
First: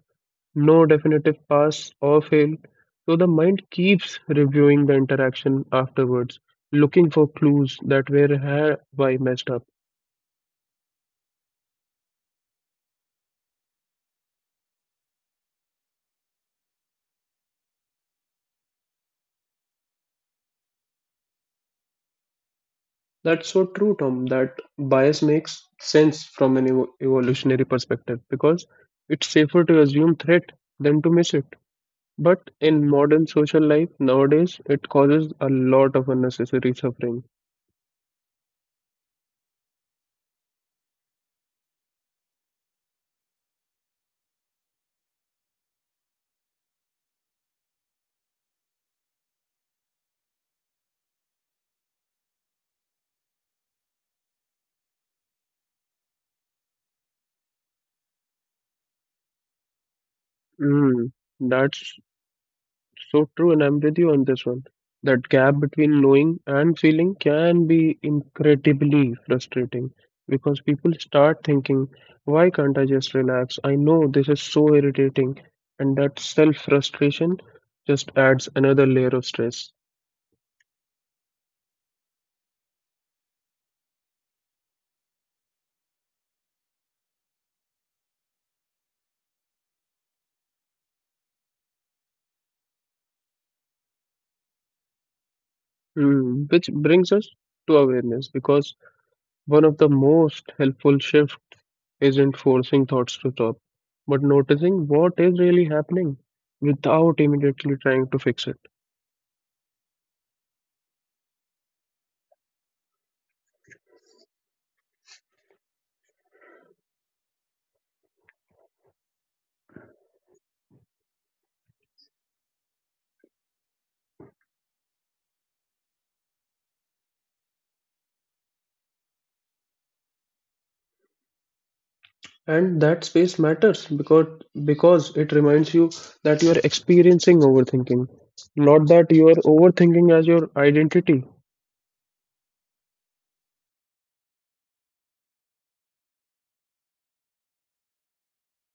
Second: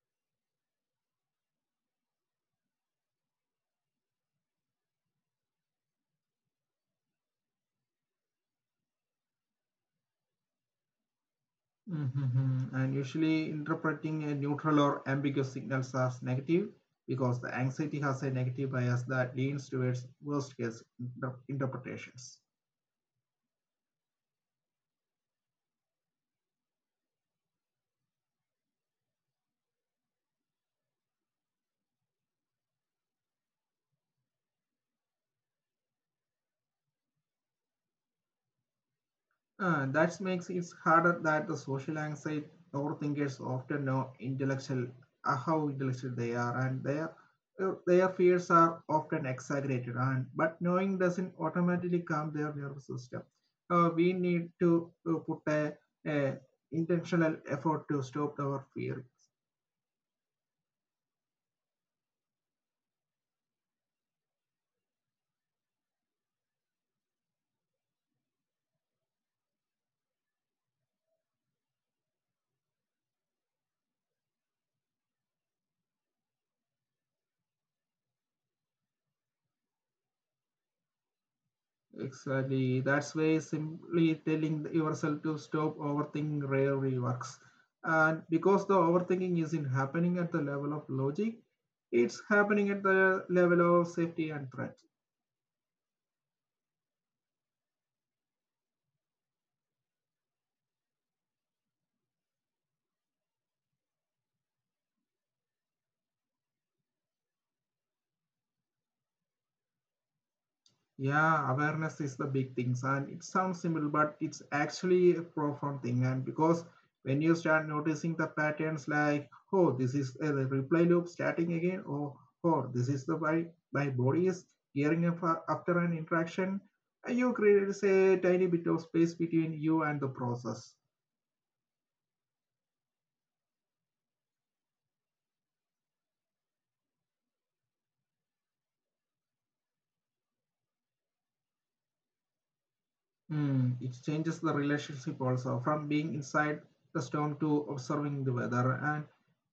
no definitive pass or fail, so the mind keeps reviewing the interaction afterwards, looking for clues that where have why messed up.
Mhm. And usually interpreting a neutral or ambiguous signals as negative because the anxiety has a negative bias that leans towards worst case interpretations.
That's so true, Tom, that bias makes sense from an evolutionary perspective because it's safer to assume threat than to miss it. But in modern social life nowadays, it causes a lot of unnecessary suffering.
That makes it harder that the social anxiety thinkers often know intellectual how intellectual they are and their fears are often exaggerated and but knowing doesn't automatically calm their nervous system. We need to put a intentional effort to stop our fear.
Mm, that's so true, and I'm with you on this one. That gap between knowing and feeling can be incredibly frustrating because people start thinking, why can't I just relax? I know this is so irritating, and that self frustration just adds another layer of stress.
Exactly. That's why simply telling yourself to stop overthinking rarely works. And because the overthinking isn't happening at the level of logic, it's happening at the level of safety and threat.
Hmm, which brings us to awareness because one of the most helpful shifts isn't forcing thoughts to stop, but noticing what is really happening without immediately trying to fix it.
Yeah, awareness is the big thing, and it sounds simple, but it's actually a profound thing. And because when you start noticing the patterns, like oh, this is a reply loop starting again, or oh, this is the my my body is gearing up after an interaction, and you create a tiny bit of space between you and the process.
And that space matters because it reminds you that you are experiencing overthinking, not that you are overthinking as your identity.
Mm, it changes the relationship also from being inside the storm to observing the weather. And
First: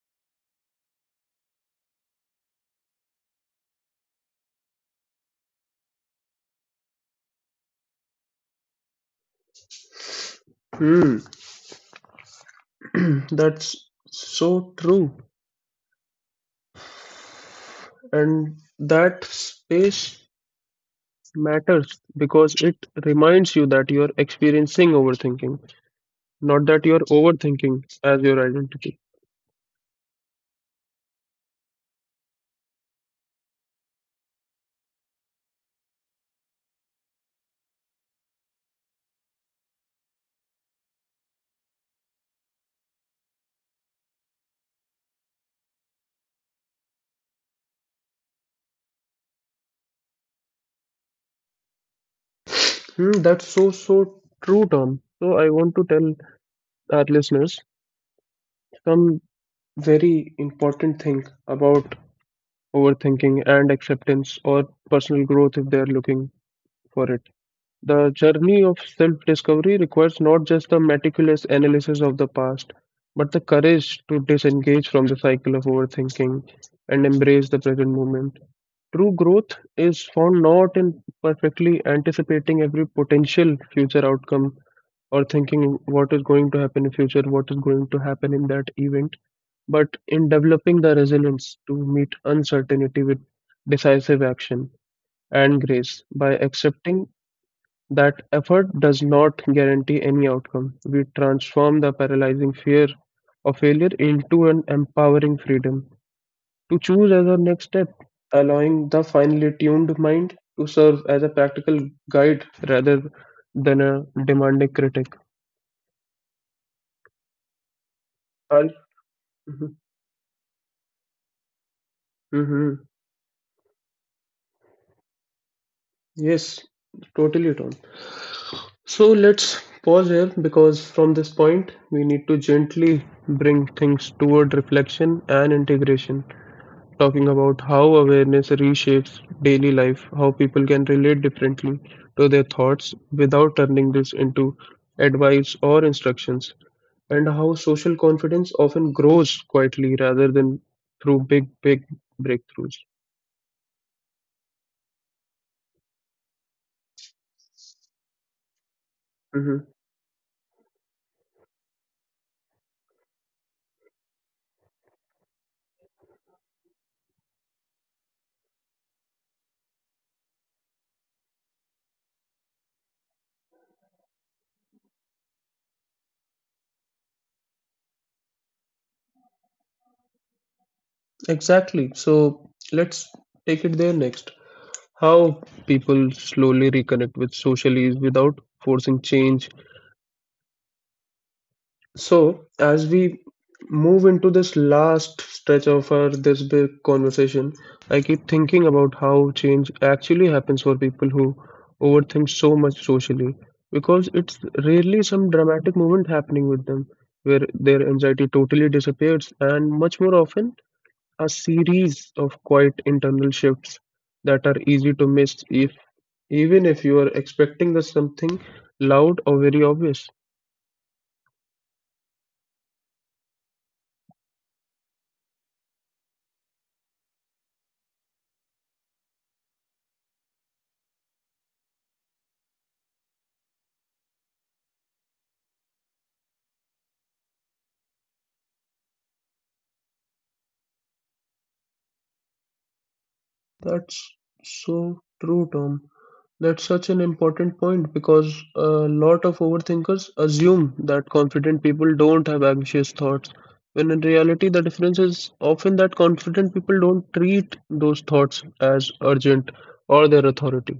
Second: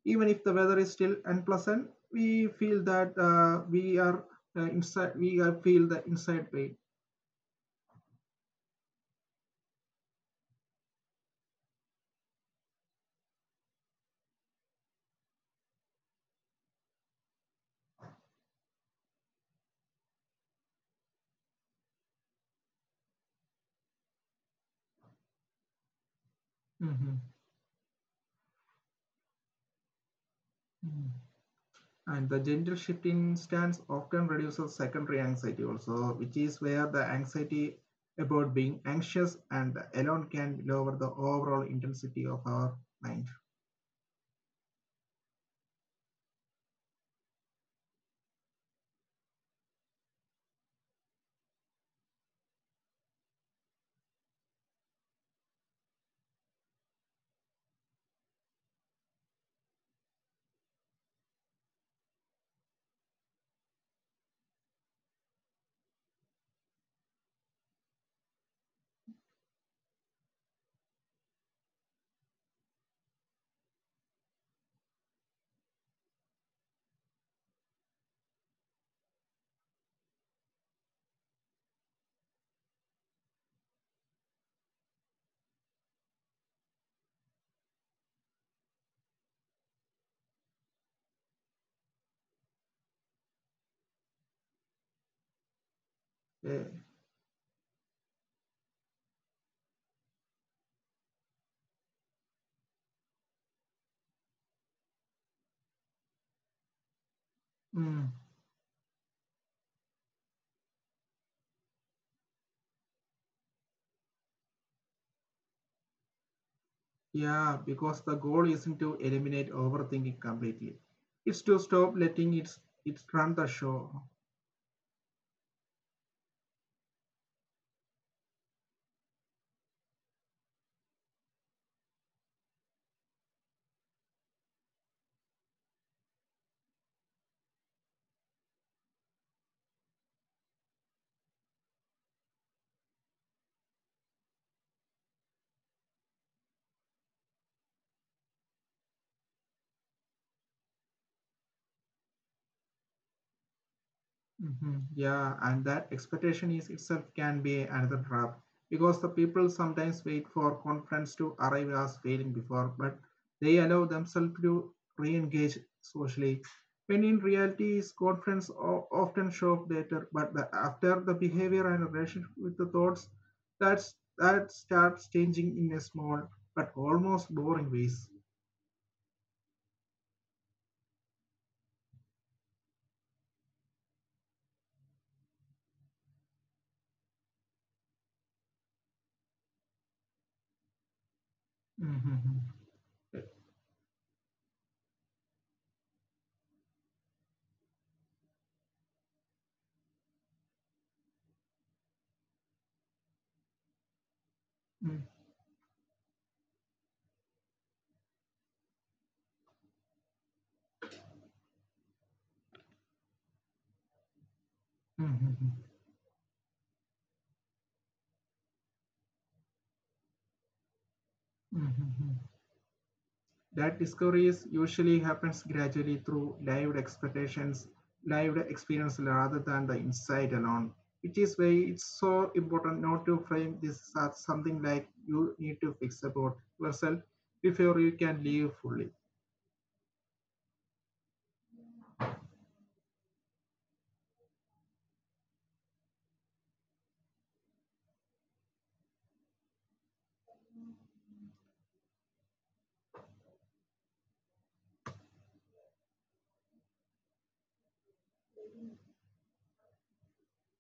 even if the weather is still unpleasant, we feel that we are inside. We are feel the inside pain.
Hmm, [CLEARS THROAT] that's so true, and that space matters because it reminds you that you are experiencing overthinking, not that you are
Mhm.
overthinking as your identity.
Mm. And the gentle shift in stance often reduces secondary anxiety also, which is where the anxiety about being anxious and alone can lower the overall intensity of our mind.
[SIGHS] Hmm, that's so so true, Tom. So I want to tell our listeners some very important thing about overthinking, and acceptance or personal growth if they are looking for it. The journey of self discovery requires not just the meticulous analysis of the past, but the courage to disengage from the cycle of overthinking and embrace the present moment. True growth is found not in perfectly anticipating every potential future outcome or thinking what is going to happen in future, what is going to happen in that event, but in developing the resilience to meet uncertainty with decisive action and grace by
Yeah.
accepting that effort does not guarantee any outcome. We transform the paralyzing fear of failure into an empowering freedom to choose as our next step,
Mm.
allowing the finely tuned mind to serve as a practical guide rather than a demanding critic.
Yeah, because the goal
And,
isn't to eliminate overthinking completely. It's to stop letting it,
hmm,
it run the show.
yes, totally, Tom. So let's pause here because from this point we need to gently bring things toward reflection and integration, talking about how awareness reshapes daily life, how people can relate differently to their thoughts without turning this into advice or instructions, and how social confidence often grows quietly rather than through big, big breakthroughs.
Hmm. Yeah, and that expectation is itself can be another trap because the people
Hmm.
sometimes wait for conference to arrive as failing before, but they allow themselves to re-engage socially. When in reality, is conference often show up later, but the, after the behavior and relationship with the thoughts, that's that starts changing in a small but almost boring ways.
Exactly. So let's take it there next. How people slowly reconnect with socialies without forcing change. So,
Hmm.
as we move into this last stretch of our this big conversation, I keep thinking about how change actually happens for people who overthink so much socially because it's rarely some dramatic movement happening with them where their anxiety totally disappears, and much more often a series of quiet internal shifts that are easy to miss if
Hmm.
even if you are expecting the something loud or very obvious.
Hmm. Hmm. That discovery is usually happens gradually through lived expectations, lived experience rather than the insight alone. Which is why it's so important not to frame this as something like you need to fix about yourself before you can live fully.
That's so true, Tom. That's such an important point because a lot of overthinkers assume that confident people don't have anxious thoughts, when in reality, the difference is often that confident people don't treat those thoughts as urgent or their authority.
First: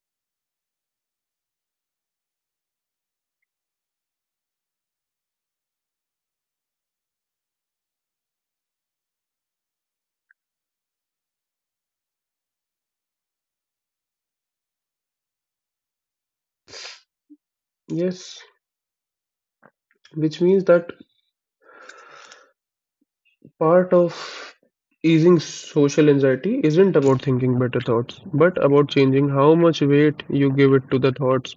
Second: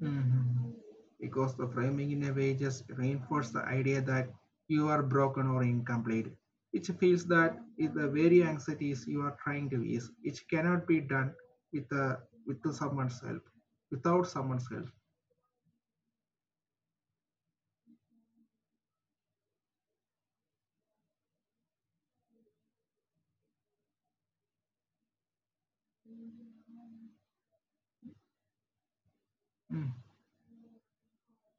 Mhm. Because the framing in a way just reinforces the idea that you are broken or incomplete, which feels that is the very anxieties you are trying to ease, which cannot be done with the with someone's help, without someone's help.
Yes, which means that part of easing social anxiety isn't about thinking better thoughts, but about changing how much
Mm.
weight you give it to the thoughts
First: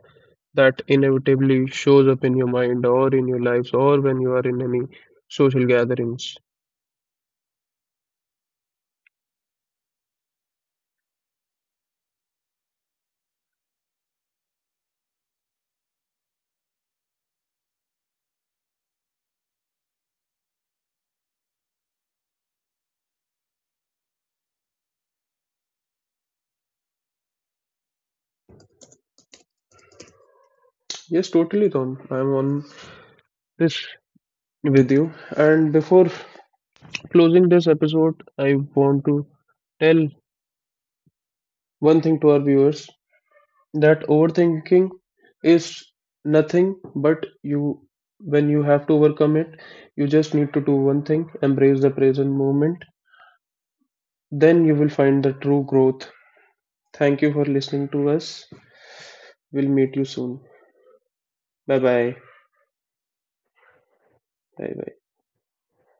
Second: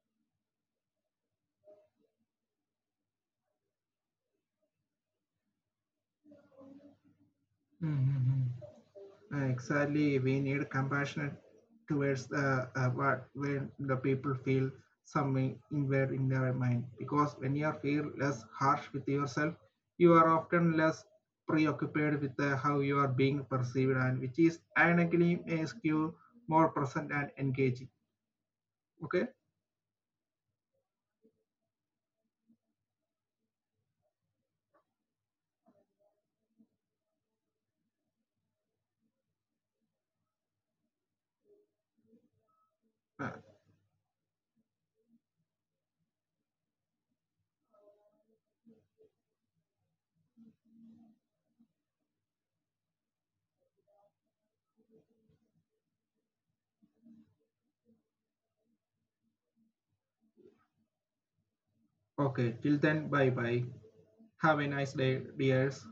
that inevitably shows up in your mind or in your lives or when you are in any social gatherings.
Mhm. Exactly we need compassion towards the what when the people feel something inward in their mind. Because when you feel less harsh with yourself, you are often less preoccupied with how you are being perceived, and which is ironically makes you more present and engaging. Okay.
Yes, totally, Tom. I'm on this with you. And before closing this episode, I want to tell one thing to our viewers.
Uh,
That overthinking is nothing but you. When you have to overcome it, you just need to do one thing, embrace the present moment. Then you will find the true growth. Thank you for listening to us. We'll meet you soon. Bye bye.
okay. Till then, bye bye. Have
Bye
a
bye.
nice day, dears.